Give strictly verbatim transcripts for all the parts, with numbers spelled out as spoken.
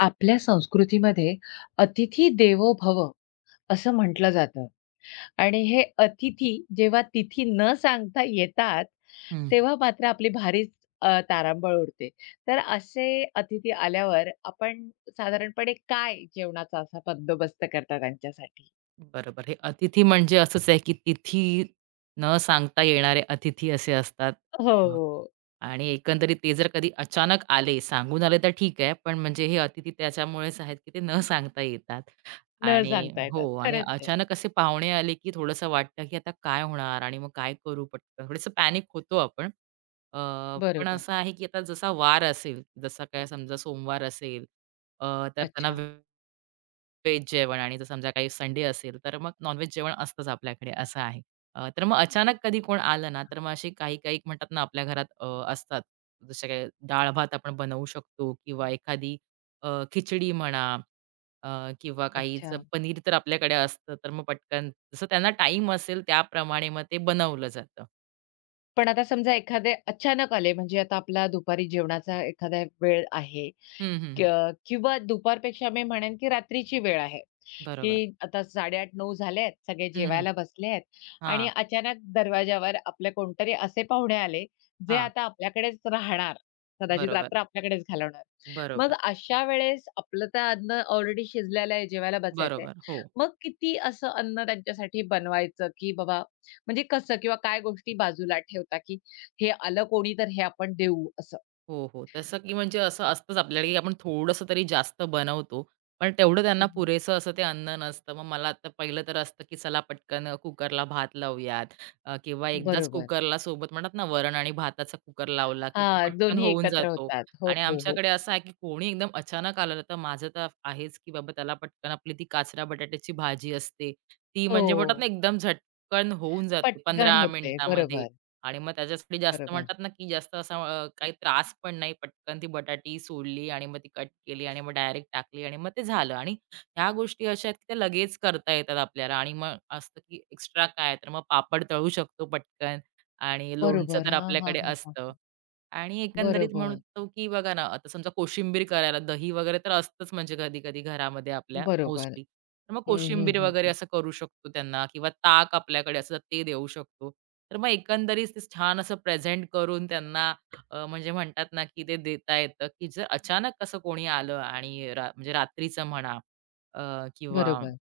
आपल्या संस्कृतीमध्ये "अतिथी देवो भव" असं म्हटलं जातं आणि हे अतिथी जेव्हा तिथी न सांगता येतात, हं, तेव्हा मात्र आपली भारीच अ, तारांबळ उडते. तर असे अतिथी आल्यावर आपण साधारणपणे काय जेवणाचा असा बंदोबस्त करता त्यांच्यासाठी? बरोबर. हे अतिथी म्हणजे असंच आहे, की तिथी न सांगता येणारे अतिथी असे असतात. अ, हो. आणि एकंदरीत ते जर कधी अचानक आले, सांगून आले तर ठीक आहे, पण म्हणजे हे अतिथी त्याच्यामुळेच आहेत, की ते न सांगता येतात. न आणि सांगता हो येतात. आणि खरंच आहे. अचानक असे पाहुणे आले, की थोडंसं वाटतं, की आता काय होणार आणि मग काय करू पटकन? थोडंसं पॅनिक होतो आपण. अ, पण बरोबर. असं आहे, की आता जसा वार असेल, जसा काय समजा सोमवार असेल, अ, तर त्यांना अच्छा, व्हेज जेवण आणि जर समजा काही संडे असेल, तर मग नॉन-व्हेज जेवण असतंच आपल्याकडे असं आहे. अ, तर मग अचानक कधी कोण आलं ना, तर मग असे काही-काही म्हणतात ना आपल्या घरात अ, असतात. जसे काही डाळ-भात आपण बनवू शकतो किंवा एखादी अ, खिचडी म्हणा अ, किंवा अच्छा. काहीचं पनीर तर आपल्याकडे असतं, तर मग पटकन जसं त्यांना टाईम असेल त्याप्रमाणे मग ते बनवलं जातं. पण आता समजा एखादे अचानक आले म्हणजे आता आपला दुपारी जेवणाचा एखादा वेळ आहे. हं, हं, क हं. किंवा दुपारपेक्षा मी म्हणेन, की रात्रीची वेळ आहे, बरोबर. की आता साडे आठ-नऊ झालेत, सगळे हं, हं. जेवायला बसले बसलेत आणि हां, अचानक दरवाजावर आपले कोणतरी असे पाहुणे आले, जे हां. आता आपल्याकडेच राहणार. कदाचित बरोबर, रात्र आपल्याकडेच घालवणार. मग बरोबर, अशा वेळेस आपलं तर अन्न ऑलरेडी शिजलेलं आहे, जेवायला बसायचंय. बरोबर. हो. मग किती असं अन्न त्यांच्यासाठी बनवायचं, की बाबा म्हणजे कसं किंवा काय गोष्टी बाजूला ठेवता, की हे आलं कोणी तर हे आपण देऊ असं? हो, हो. तसं की म्हणजे असं असतंच आपल्याला, की आपण थोडंसं तरी जास्त बनवतो. पण तेवढं त्यांना हं, पुरेसं असं ते अन्न नसतं. मग मला तर पहिलं तर असतं, की चला पटकन कुकरला भात लावूयात अ, किंवा एकदाच बरोबर. कुकरला सोबत म्हणतात ना, वरण आणि भाताचा कुकर लावला, की तो हां, पटकन दोन्ही होऊन एकत्र जातो. होतात. हो, आणि हो, हो. आमच्याकडे असं आहे, की कोणी एकदम अचानक आलं तर माझं तर आहेच, की बाबा त्याला पटकन आपली ती काचऱ्या बटाट्याची भाजी असते. ती हो, म्हणजे म्हणतात ना, एकदम झटकन होऊन जाते पटकन पंधरा होते. मिनिटामध्ये. बरोबर, आणि मग त्याच्यासाठी जास्त बरोबर, म्हणतात ना, की जास्त असा अ, काही त्रास पण नाही. पटकन ती बटाटी सोलली आणि मग ती कट केली आणि मग डायरेक्ट टाकली आणि मग ते झालं. आणि ह्या गोष्टी अशा आहेत, की त्या लगेच करता येतात आपल्याला आणि मग असतं, की एक्स्ट्रा काय तर मग पापड तळू शकतो पटकन आणि लोणचं बरोबर. तर हां, हां, आपल्याकडे हां, हां. असतं. आणि एकंदरीत बरोबर, म्हणतो, की बघा ना, आता समजा कोशिंबीर करायला दही वगैरे तर असतंच म्हणजे कधी-कधी घरामध्ये आपल्या बरोबर. मोस्टली. तर मग हं, हं, कोशिंबीर हं, वगैरे हं. असं करू शकतो त्यांना किंवा ताक आपल्याकडे असं ते देऊ शकतो. तर मग एकंदरीत ते छान असं प्रेझेंट करून त्यांना अ, म्हणजे म्हणतात ना, की ते देता येतं, की जर अचानक असं कोणी आलं आणि रा म्हणजे रात्रीचं म्हणा अ, किंवा बरोबर.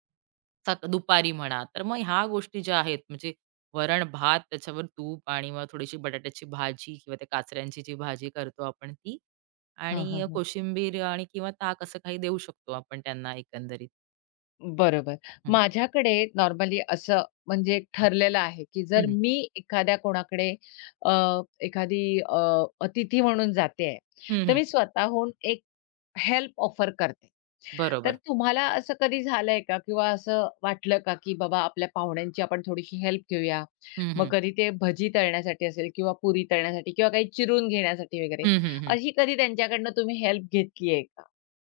सक दुपारी म्हणा, तर मग ह्या गोष्टी ज्या आहेत म्हणजे वरण-भात, त्याच्यावर तूप आणि मग थोडीशी बटाट्याची भाजी किंवा त्या काचऱ्यांची जी भाजी करतो आपण ती हां, हां, आणि हां. कोशिंबीर आणि किंवा ताक असं काही देऊ शकतो आपण त्यांना एकंदरीत. बरोबर. हं, माझ्याकडे नॉर्मली असं म्हणजे एक ठरलेलं आहे, की जर मी एखाद्या कोणाकडे अ, एखादी अ, अतिथी म्हणून जाते हं, तर हं. मी स्वतःहून एक हेल्प ऑफर करते. तर बरोबर. तुम्हाला असं कधी झालंय का किंवा असं वाटलं का, की बाबा आपल्या पाहुण्यांची आपण थोडीशी हेल्प घेऊया. हं, मग हं. कधी ते भजी तळण्यासाठी असेल किंवा पुरी तळण्यासाठी किंवा काही चिरून घेण्यासाठी वगैरे, हं, हं, हं. अशी कधी त्यांच्याकडनं तुम्ही हेल्प घेतलीये का?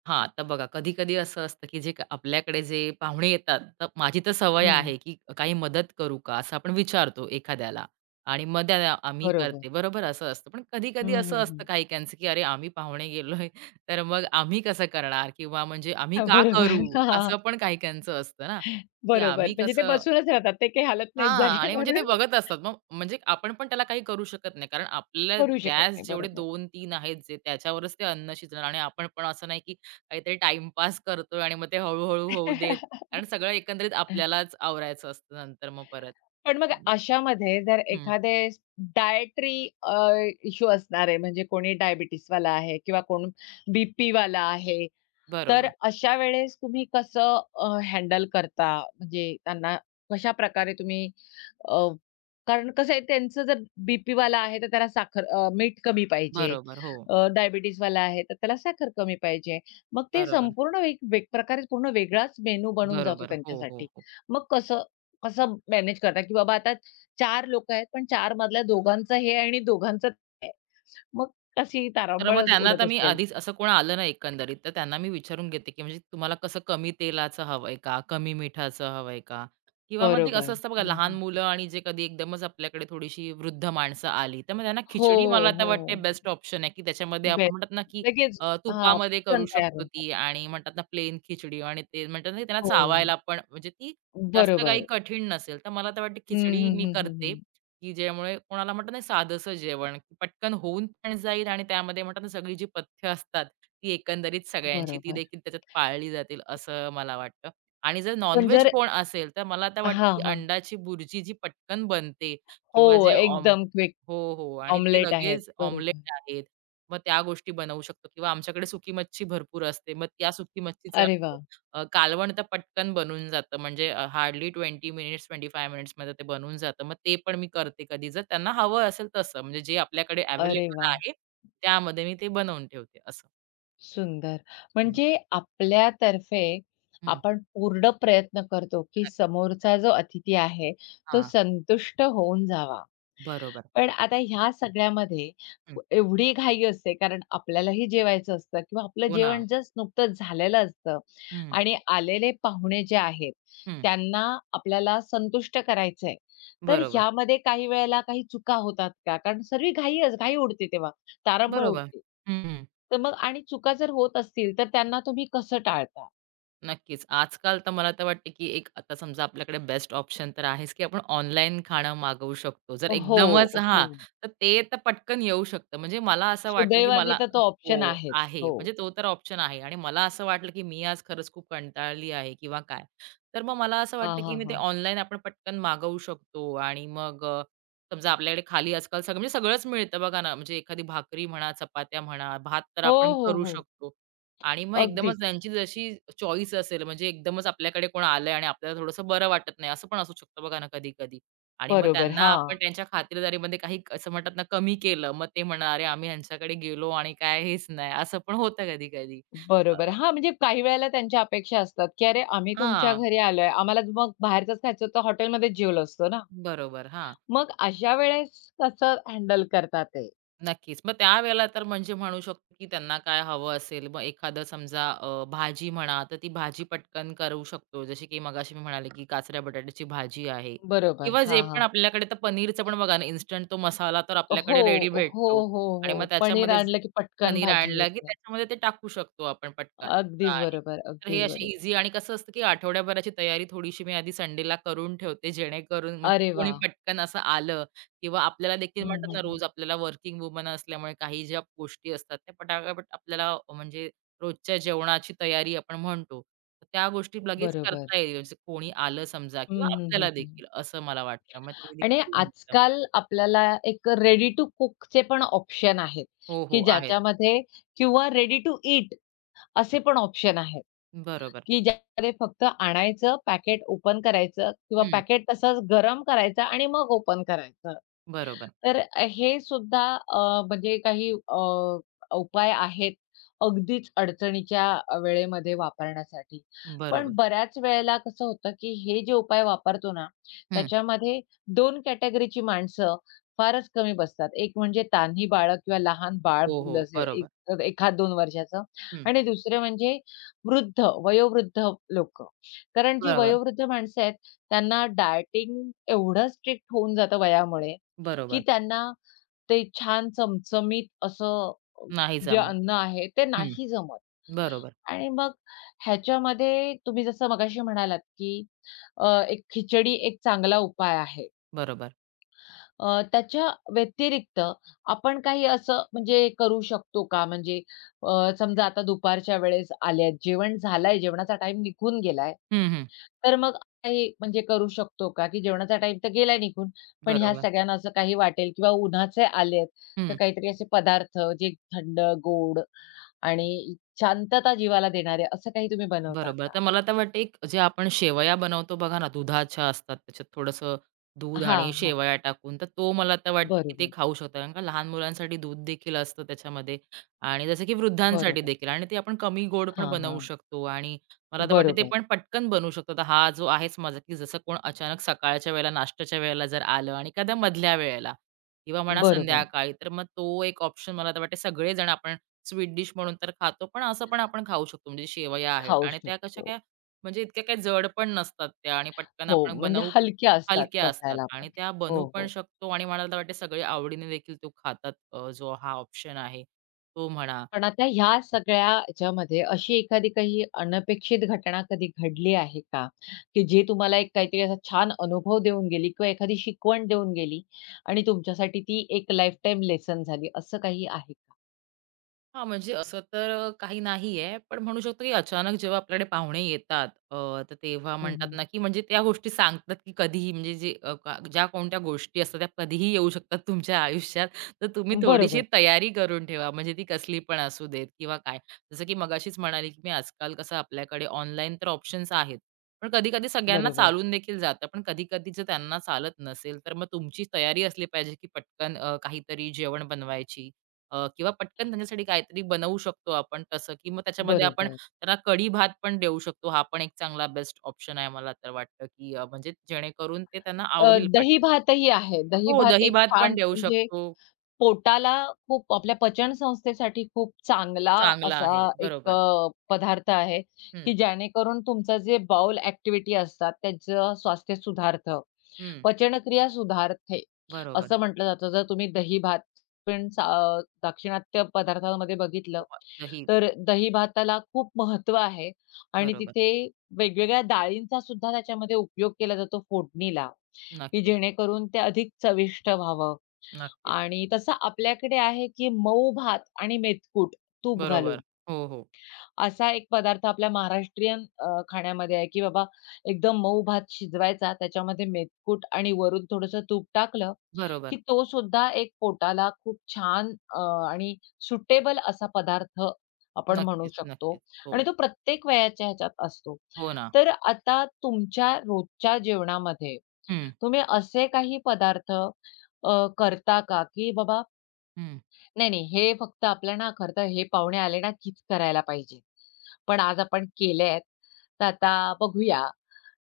हां, तर बघा कधी-कधी असं असतं, की जे क- आपल्याकडे जे पाहुणे येतात, तर माझी तर सवय हं. आहे, की काही मदत करू का? असं आपण विचारतो एखाद्याला आणि मग त्याला आम्ही बरोबर. करते. बरोबर असं असतं. पण कधी-कधी हं, असं हं, हं. असतं काही-काहींचं, की "अरे, आम्ही पाहुणे गेलोय, तर मग आम्ही कसं करणार?" किंवा म्हणजे "आम्ही हां, का बरोबर. करू?" हां, असं पण काही-काहींचं असतं ना, की बरोबर. आम्ही म्हणजे ते कसं बसूनच राहतात. ते काही हालत नाहीत हां. आणि म्हणजे ते जागेवरून. बघत असतात. मग म्हणजे आपण पण त्याला काही करू शकत नाही. कारण आपल्याला करू शकत गॅस नाही. जेवढे बरोबर. दोन तीन आहेत जे त्याच्यावरच ते अन्न शिजणार आणि आपण पण असं नाही की काहीतरी टाईमपास करतोय आणि मग ते हळू-हळू होऊ देत. कारण सगळं एकंदरीत आपल्यालाच आवरायचं असतं नंतर मग परत. पण मग अशामध्ये जर हं. एखादे डायटरी अ, इश्यू असणार आहे, म्हणजे कोणी डायबिटीजवाला आहे किंवा कोण बीपीवाला आहे तर बरोबर. अशा वेळेस तुम्ही कसं अ, करता? म्हणजे त्यांना कशाप्रकारे तुम्ही अ, कारण कसं आहे त्यांचं जर बी-पीवाला आहे, तर त्याला साखर अ, मीठ कमी पाहिजे. बरोबर. हो. अ, डायबिटीजवाला आहे, तर त्याला साखर कमी पाहिजे. मग ते बरोबर. संपूर्ण एक वेग प्रकारे पूर्ण वेगळाच मेनू बनून जातो बरोबर. हो, हो, त्यांच्यासाठी. हो. मग कसं कसं मॅनेज करता? की बाबा आता चार लोकं आहेत, पण चार मधल्या दोघांचं हे आणि दोघांचं ते. मग कशी तर मग तारांबळ त्यांना उडत आता मी असेल. आधीच असं कोण आलं नाही एकंदरीत, तर त्यांना मी विचारून घेते, की म्हणजे तुम्हाला कसं कमी तेलाचं हवंय का? कमी मिठाचं हवंय का? किंवा मग ते असं बरोबर. असतं बघा हं, लहान हं. मुलं आणि जे कधी एकदमच आपल्याकडे थोडीशी वृद्ध माणसं आली, तर मग त्यांना हो, खिचडी मला आता हो. वाटते बेस्ट ऑप्शन आहे, की त्याच्यामध्ये आपण बेस्ट. म्हणतात ना, की लगेच अ, हां, तुपामध्ये करू पटकन तयार शकतो होतात. ती आणि म्हणतात ना प्लेन खिचडी आणि ते म्हणतात ना, की त्यांना हो. चावायला पण म्हणजे ती जास्त काही बरोबर. कठीण नसेल. तर मला तर वाटते हं, खिचडी हं, मी हं, हं, करते हं. की ज्यामुळे कोणाला म्हणतात ना साधंसं जेवण, की पटकन होऊन पण जाईल आणि त्यामध्ये म्हणतात ना सगळी जी पथ्य असतात, ती एकंदरीत सगळ्यांची ती बरोबर. देखील त्याच्यात पाळली जातील असं मला वाटतं. आणि जर पण नॉन-व्हेज जर कोण असेल, तर मला आता वाटतं हां, की हां. अंडाची बुर्जी जी पटकन बनते हो, किंवा जे ऑम एकदम क्विक हो, हो. आणि ते ऑमलेट आहेत. लगेच बरोबर. ऑमलेट आहेत. मग त्या गोष्टी बनवू शकतो किंवा आमच्याकडे सुकी मच्छी भरपूर असते. मग त्या सुकी मच्छीचं अरे आम्ही, वाह! अ, कालवण तर पटकन बनून जातं. म्हणजे अ, हार्डली वीस मिनिट्स, पंचवीस मिनिट्समध्ये ते बनून जातं. मग ते पण मी करते कधी जर त्यांना हवं असेल तसं. म्हणजे जे आपल्याकडे अरे अवेलेबल वाह! आहे, त्यामध्ये मी ते बनवून ठेवते असं. सुंदर. हं. म्हणजे आपल्यातर्फे हं. आपण पूर्ण प्रयत्न करतो, की समोरचा जो अतिथी आहे, तो हां, संतुष्ट होऊन जावा. बरोबर. पण आता ह्या सगळ्यामध्ये हं. एवढी घाई असते, कारण आपल्यालाही जेवायचं असतं किंवा आपलं हो ना. जेवण जस्ट नुकतंच झालेलं असतं हं, आणि आलेले पाहुणे जे आहेत, हं. त्यांना आपल्याला संतुष्ट करायचं आहे. तर बरोबर, ह्यामध्ये काही वेळेला काही चुका होतात का? कारण सर्वी घाईच घाई उडते तेव्हा, तारंबळ बरोबर. उडते. हं, तर मग आणि चुका जर होत असतील, तर त्यांना तुम्ही कसं टाळता? नक्कीच. आजकाल तर मला तर वाटते, की एक आता समजा आपल्याकडे बेस्ट ऑप्शन तर आहेच, की आपण ऑनलाईन खाणं मागवू शकतो. जर हो, एकदमच हां, हो. तर ते तर पटकन येऊ शकतं. म्हणजे मला असं वाटलं, की सुदैवाने मला तर तो हो, ऑप्शन आहेच. आहे. हो. म्हणजे तो तर ऑप्शन आहे आणि मला असं वाटलं, की मी आज खरंच खूप कंटाळली आहे किंवा काय. तर मग मला असं हां, वाटतं, की हां, मी ते हां. ऑनलाईन आपण पटकन मागवू शकतो आणि मग अ, समजा आपल्याकडे खाली आजकाल सगळं म्हणजे सगळंच मिळतं बघा ना. म्हणजे एखादी भाकरी म्हणा, चपात्या म्हणा, भात तर हो, आपण हो, करू हो. शकतो. आणि मग अगदीच. एकदमच त्यांची जशी चॉईस असेल, म्हणजे एकदमच आपल्याकडे कोण आलंय आणि आपल्याला थोडंसं बरं वाटत नाही, असं पण असू शकतं बघा ना कधी-कधी. आणि मग बरोबर. त्यांना हां. आपण त्यांच्या खातिरदारीमध्ये काही क- असं म्हणतात ना, कमी केलं. मग ते म्हणणार, "अरे, आम्ही ह्यांच्याकडे गेलो आणि काय हेच नाही." असं पण होतं कधी-कधी. अ, बरोबर. हां, म्हणजे काही वेळेला त्यांच्या अपेक्षा असतात, की "अरे, आम्ही तुमच्या हां, घरी आलोय. आम्हाला मग बाहेरचंच खायचं होतं, हॉटेलमध्येच जेवलो असतो ना." बरोबर. हां. मग अशा वेळेस कसं हँडल करतात ते? नक्कीच. मग त्यावेळेला तर म्हणजे म्हणू शकतो, की त्यांना काय हवं असेल, मग एखादं समजा अ, भाजी म्हणा, तर ती भाजी पटकन करू शकतो. जसे की मगाशी मी म्हणाले, की काचऱ्या बटाट्याची भाजी आहे बरोबर. किंवा जे हां, पण हां. आपल्याकडे तर पनीरचं पण बघा ना, इन्स्टंट तो मसाला तर हो, आपल्याकडे रेडी हो, भेटतो हो, आणि हो. मग पनीर त्याच्यामध्येच आणलं की पटकन पनीर भाजी आणलं, की होते. त्याच्यामध्ये ते टाकू शकतो आपण पटकन असं अगदीच आहे. बरोबर, तर हे अगदीच असे बरोबर. हं. आणि कसं असतं, की आठवड्याभराची तयारी थोडीशी मी आधी संडेला करून ठेवते, जेणेकरून म्हणजे अरे कोणी वाह! पटकन असं आलं किंवा आपल्याला देखील हं, म्हणतात हं, ना, हं. रोज आपल्याला वर्किंग वुमन असल्यामुळे काही ज्या गोष्टी असतात त्या पटापट आपल्याला अ, म्हणजे रोजच्या जेवणाची तयारी आपण म्हणतो. तर त्या गोष्टी लगेच बरोबर. करता येईल. म्हणजे कोणी आलं समजा हं, किंवा हं, आपल्याला हं, हं. देखील असं मला वाटतं. मग ते आणि देखील होऊन जातं. आजकाल आपल्याला एक रेडी टू कुकचे पण ऑप्शन आहेत, हो, हो. की आहेत. ज्याच्यामध्ये किंवा रेडी टू ईट असे पण ऑप्शन आहेत, बरोबर. की ज्यामध्ये फक्त आणायचं, पॅकेट ओपन करायचं किंवा हं. पॅकेट तसंच गरम करायचं आणि मग ओपन करायचं. बरोबर. तर अ, हे सुद्धा अ, म्हणजे काही अ, उपाय आहेत अगदीच अडचणीच्या अ, वेळेमध्ये वापरण्यासाठी. पण बरोबर. बऱ्याच वेळेला कसं होतं, की हे जे उपाय वापरतो ना, हं. त्याच्यामध्ये दोन कॅटेगरीची माणसं फारच कमी बसतात. एक म्हणजे तान्ही बाळं किंवा लहान बाळ हो, मूल हो. असेल, बरोबर. एक एखाद दोन वर्षाचं हं. आणि दुसरे म्हणजे वृद्ध, वयोवृद्ध लोक, कारण जी बरोबर. वयोवृद्ध माणसं आहेत, त्यांना डायटिंग एवढं स्ट्रिक्ट होऊन जातं वयामुळे, की बरोबर. त्यांना ते छान चमचमीत असं अ, नाही जे जमत. अन्न आहे ते हं. नाही जमत. बरोबर. आणि मग ह्याच्यामध्ये तुम्ही जसं मगाशी म्हणालात, की अ, एक खिचडी एक चांगला उपाय आहे. बरोबर. अ, त्याच्या व्यतिरिक्त आपण काही असं म्हणजे करू शकतो का? म्हणजे अ, समजा आता दुपारच्या वेळेस आल्यात, जेवण झालंय, जेवणाचा टाईम निघून गेलाय, हं, हं. तर मग काही म्हणजे करू शकतो का? की जेवणाचा टाईम तर गेला निघून, पण ह्या बरोबर. सगळ्यांना असं काही वाटेल किंवा उन्हाचे आलेत, तर हं. काहीतरी असे पदार्थ जे थंड, गोड आणि शांतता जीवाला देणारे असं काही तुम्ही बनवता बरोबर. का? तर मला तर वाटते एक जे आपण शेवया बनवतो बघा ना, दुधाच्या असतात, त्याच्यात थोडंसं दूध आणि हां, हां. शेवया टाकून, तर तो मला तर वाटते की ते बरोबर, खाऊ शकतात. कारण का लहान मुलांसाठी दूध देखील असतं त्याच्यामध्ये आणि जसं की वृद्धांसाठी बरोबर. देखील आणि ते आपण कमी गोड पण हां, बनवू हां. शकतो आणि मला तर वाटतं ते बरोबर, पण पटकन बनवू शकतो. तर हा जो आहेच माझा की जसं कोण अचानक सकाळच्या वेळेला, नाश्त्याच्या वेळेला जर आलं आणि एखाद्या मधल्या वेळेला किंवा म्हणा बरोबर. संध्याकाळी, तर मग तो एक ऑप्शन मला तर वाटते सगळेजण आपण स्वीट डिश म्हणून तर खातो, पण असं पण आपण खाऊ शकतो. म्हणजे शेवया आहेत खाऊ आणि त्या कशा शकतो. काय म्हणजे इतक्या काही जड पण नसतात त्या आणि पटकन हो, आपण म्हणजे बनवू हलक्या असतात हलक्या असतात पचायला पण. आणि त्या हो, बनवू हो. पण हो. शकतो आणि मला तर वाटते सगळे आवडीने देखील तो खातात अ, जो हा ऑप्शन आहे, तो म्हणा. पण आता ह्या सगळ्या ह्याच्यामध्ये अशी एखादी काही अनपेक्षित घटना कधी घडली आहे का? की जे तुम्हाला एक काहीतरी असा छान अनुभव देऊन गेली किंवा एखादी शिकवण देऊन गेली आणि तुमच्यासाठी ती एक लाईफटाईम लेसन झाली, असं काही आहे का? हां, म्हणजे असं तर अ, काही नाहीये. पण म्हणू शकतो की अचानक जेव्हा आपल्याकडे पाहुणे येतात अ, तर तेव्हा हं, म्हणतात हं. ना, की म्हणजे त्या गोष्टी सांगतात की कधीही म्हणजे जे अ, का ज्या कोणत्या गोष्टी असतात त्या कधीही येऊ शकतात तुमच्या आयुष्यात. तर तुम्ही थोडीशी बरोबर, तयारी करून ठेवा. म्हणजे ती कसली पण असू देत किंवा काय. जसं की मगाशीच म्हणाली, की मी आजकाल कसं आपल्याकडे ऑनलाईन तर ऑप्शन्स आहेत. पण कधी-कधी सगळ्यांना बरोबर, चालून देखील जातं. पण कधी-कधी जर त्यांना चालत नसेल, तर मग तुमची तयारी असली पाहिजे, की पटकन अ, काहीतरी जेवण बनवायची अ, किंवा पटकन त्यांच्यासाठी काहीतरी बनवू शकतो आपण तसं, की मग त्याच्यामध्ये आपण बरोबर. त्यांना कढी भात पण देऊ शकतो. हा पण एक चांगला बेस्ट ऑप्शन आहे मला तर वाटतं, की अ, म्हणजे जेणेकरून ते त्यांना अ, आवडेल दही पटकन. भातही आहे. दही हो, भात दही एक भात छान पण देऊ म्हणजे शकतो. पोटाला खूप आपल्या पचन संस्थेसाठी खूप चांगला चांगला असा आहे. एक बरोबर. अ, पदार्थ आहे, हं, की जेणेकरून तुमचं जे बाउल ॲक्टिव्हिटी असतात त्यांचं स्वास्थ्य सुधारतं. हं. पचनक्रिया सुधारते, बरोबर. असं म्हटलं जातं. जर तुम्ही दही-भात पण सा अ, दाक्षिणात्य पदार्थांमध्ये बघितलं, हो, दही. तर दही-भाताला खूप महत्त्व आहे आणि बरोबर. तिथे वेगवेगळ्या डाळींचा सुद्धा त्याच्यामध्ये उपयोग केला जातो फोडणीला, की नक्कीच, जेणेकरून ते अधिक चविष्ट व्हावं. नक्कीच. आणि तसं आपल्याकडे आहे, की मऊ भात आणि मेथकूट तूप घालून. बरोबर. हो, हो. असा एक पदार्थ आपल्या महाराष्ट्रीयन अ, खाण्यामध्ये आहे, की बाबा एकदम मऊ भात शिजवायचा, त्याच्यामध्ये मेथकूट आणि वरून थोडंसं तूप टाकलं, बरोबर. की तो सुद्धा एक पोटाला खूप छान अ, आणि सुटेबल असा पदार्थ आपण म्हणू नक्कीच, शकतो नक्कीच. हो. आणि तो प्रत्येक वयाच्या ह्याच्यात असतो. हो ना. तर आता तुमच्या रोजच्या जेवणामध्ये हं, तुम्ही असे काही पदार्थ अ, करता का, की बाबा हं. नाही, नाही. हे फक्त आपल्या ना खरं तर हे पाहुणे आले ना कीच करायला पाहिजे. पण आज आपण केलेत, तर आता बघूया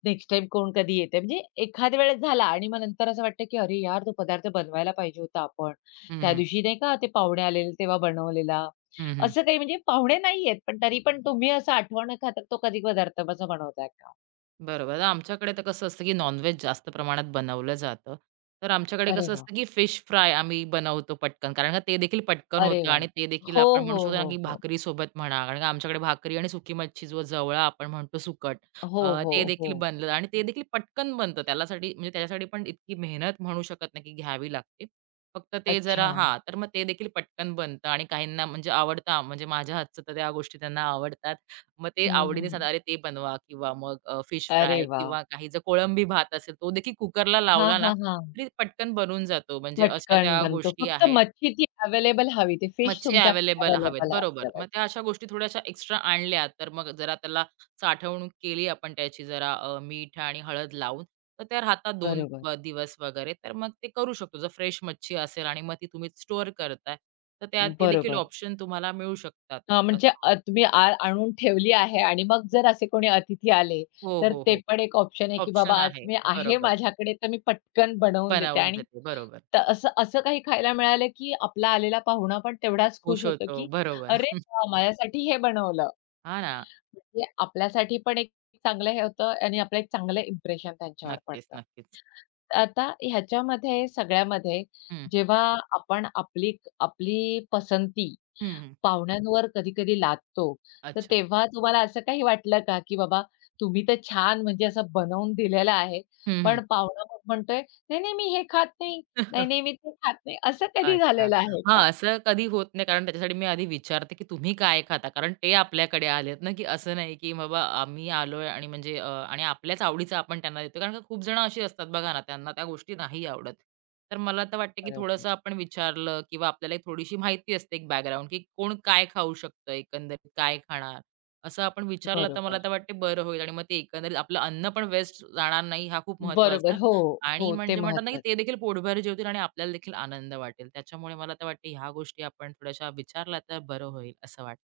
नेक्स्ट टाइम कोण कधी येतंय. म्हणजे एखाद्या वेळेस झाला आणि मग नंतर असं वाटतं, की "अरे यार, तो पदार्थ बनवायला पाहिजे होता आपण. हं, त्या हं. दिवशी नाही का ते पाहुणे आलेले तेव्हा बनवलेला." हं, असं काही म्हणजे पाहुणे नाहीयेत, पण तरी पण तुम्ही असं आठवण खातर तो कधी पदार्थ असा बनवताय का? बरोबर. तर आमच्याकडे तर कसं असतं, की नॉन-व्हेज जास्त प्रमाणात बनवलं जातं. तर आमच्याकडे अरे कसं वाह! असतं, की फिश फ्राय आम्ही बनवतो पटकन. कारण का ते देखील पटकन अरे होतं वाह! आणि ते देखील हो, आपण म्हणू हो, शकतो ना, हो, की हो. भाकरीसोबत म्हणा. कारण का आमच्याकडे भाकरी आणि सुकी मच्छी जो जवळा आपण म्हणतो सुकट हो, अ, हो, ते हो. देखील बनलं आणि ते देखील पटकन बनतं. त्यालासाठी म्हणजे त्याच्यासाठी पण इतकी मेहनत म्हणू शकत नाही, की घ्यावी लागते. फक्त ते जरा अच्छा. हां, तर मग ते देखील पटकन बनतं आणि काहींना म्हणजे आवडतं म्हणजे माझ्या हातचं तर त्या गोष्टी त्यांना आवडतात. मग ते हं, हं, आवडीने हं. सांगतात, "अरे ते बनवा" किंवा मग फिश अरे फ्राय वाह! किंवा काही जर कोळंबी भात असेल, तो देखील कुकरला हां, लावला ना, हां, हां. तरी पटकन बनून जातो. म्हणजे अशा पटकन त्या बनतो. गोष्टी फक्त आहेत. मच्छी ती अवेलेबल हवी. ते फिश मच्छी तुमच्याकडे अवेलेबल हवेत. अवेलेबल असलं बरोबर. मग पाहिजे. त्या अशा गोष्टी थोड्याशा एक्स्ट्रा आणल्या, तर मग जरा त्याला साठवणूक केली आपण त्याची जरा अ, मीठ आणि हळद लावून, तर त्या राहतात 2 बरोबर, व दिवस वगैरे. तर मग ते करू शकतो. जर फ्रेश मच्छी असेल आणि मग ती तुम्ही स्टोअर करताय, तर त्या ते देखील बरोबर. ऑप्शन तुम्हाला मिळू शकतात. हां, असं. म्हणजे मला- अ, तुम्ही आ आणून ठेवली आहे आणि मग जर असे कोणी अतिथी आले, हो, तर हो, ते हो. पण एक ऑप्शन आहे, की बाबा ऑप्शन आज आहे. मी आहे बरोबर. माझ्याकडे, तर मी पटकन बनवून देते बनावून आणि जाते. बरोबर. त असं असं काही खायला मिळालं, की आपला आलेला पाहुणा पण तेवढाच खुश खुश होतो, होतो. की बरोबर. "अरे वाह! माझ्यासाठी हे बनवलं." हां ना. म्हणजे आपल्यासाठी पण एक चांगलं हे होतं आणि आपलं एक चांगलं इम्प्रेशन त्यांच्यावर नक्कीच, पडतं. नक्कीच. आता ह्याच्यामध्ये सगळ्यामध्ये हं. जेव्हा आपण आपली आपली पसंती हं, हं. पाहुण्यांवर कधी-कधी लादतो, तर अच्छा. तेव्हा तुम्हाला असं काही वाटलं का, की बाबा तुम्ही तर छान म्हणजे असं बनवून दिलेलं आहे, हं, हं. पण पाहुणा मग म्हणतोय, "नाही, नाही, मी हे खात नाही. नाही, नाही, मी ते खात नाही." असं कधी अच्छा. झालेलं आहे हां, का? असं कधी होत नाही कारण त्याच्यासाठी मी आधी विचारते, की तुम्ही काय खाता? कारण ते आपल्याकडे आलेत ना, की असं नाही, की बाबा आम्ही आलोय आणि म्हणजे अ, आणि आपल्याच आवडीचं आपण त्यांना देतो. कारण का खूप जण अशी असतात बघा ना, त्यांना त्या गोष्टी नाही आवडत. तर मला तर वाटतं, की बरोबर, थोडंसं आपण विचारलं किंवा आपल्याला एक थोडीशी माहिती असते एक बॅकग्राऊंड, की कोण काय खाऊ शकतं, एकंदरीत काय खाणार? असं आपण विचारलं तर मला बरोबर. तर वाटते बरं होईल आणि मग ते एकंदरीत आपलं अन्न पण वेस्ट जाणार नाही हा खूप महत्त्वाचा बरोबर. हो, आणि हो. ते म्हणजे म्हणतात ना, की महत्वाचं. ते देखील पोटभर जेवतील आणि आपल्याला देखील आनंद वाटेल. त्याच्यामुळे मला तर वाटते ह्या गोष्टी आपण थोड्याशा विचारल्या तर बरं होईल असं वाटतं.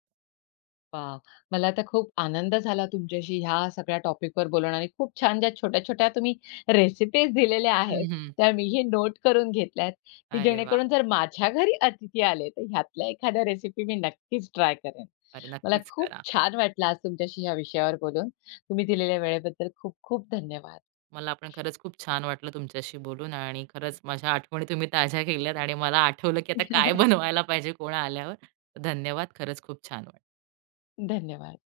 वाह! मला तर खूप आनंद झाला तुमच्याशी ह्या सगळ्या टॉपिकवर बोलून आणि खूप छान ज्या छोट्या-छोट्या तुम्ही रेसिपीज दिलेल्या हं, आहेत, हं. त्या मीही नोट करून घेतल्यात, की अरे वाह! जेणेकरून जर माझ्या घरी अतिथी आले, तर ह्यातल्या एखाद्या रेसिपी मी नक्कीच ट्राय करेन. अरे मला नक्कीच खूप करा. छान वाटलं आज तुमच्याशी ह्या विषयावर बोलून. तुम्ही दिलेल्या वेळेबद्दल खूप खूप धन्यवाद. मला पण खरंच खूप छान वाटलं तुमच्याशी बोलून आणि खरंच माझ्या आठवणी तुम्ही ताज्या केल्यात आणि मला आठवलं, की आता काय बनवायला पाहिजे कोण आल्यावर. धन्यवाद. खरंच खूप छान वाटलं. धन्यवाद.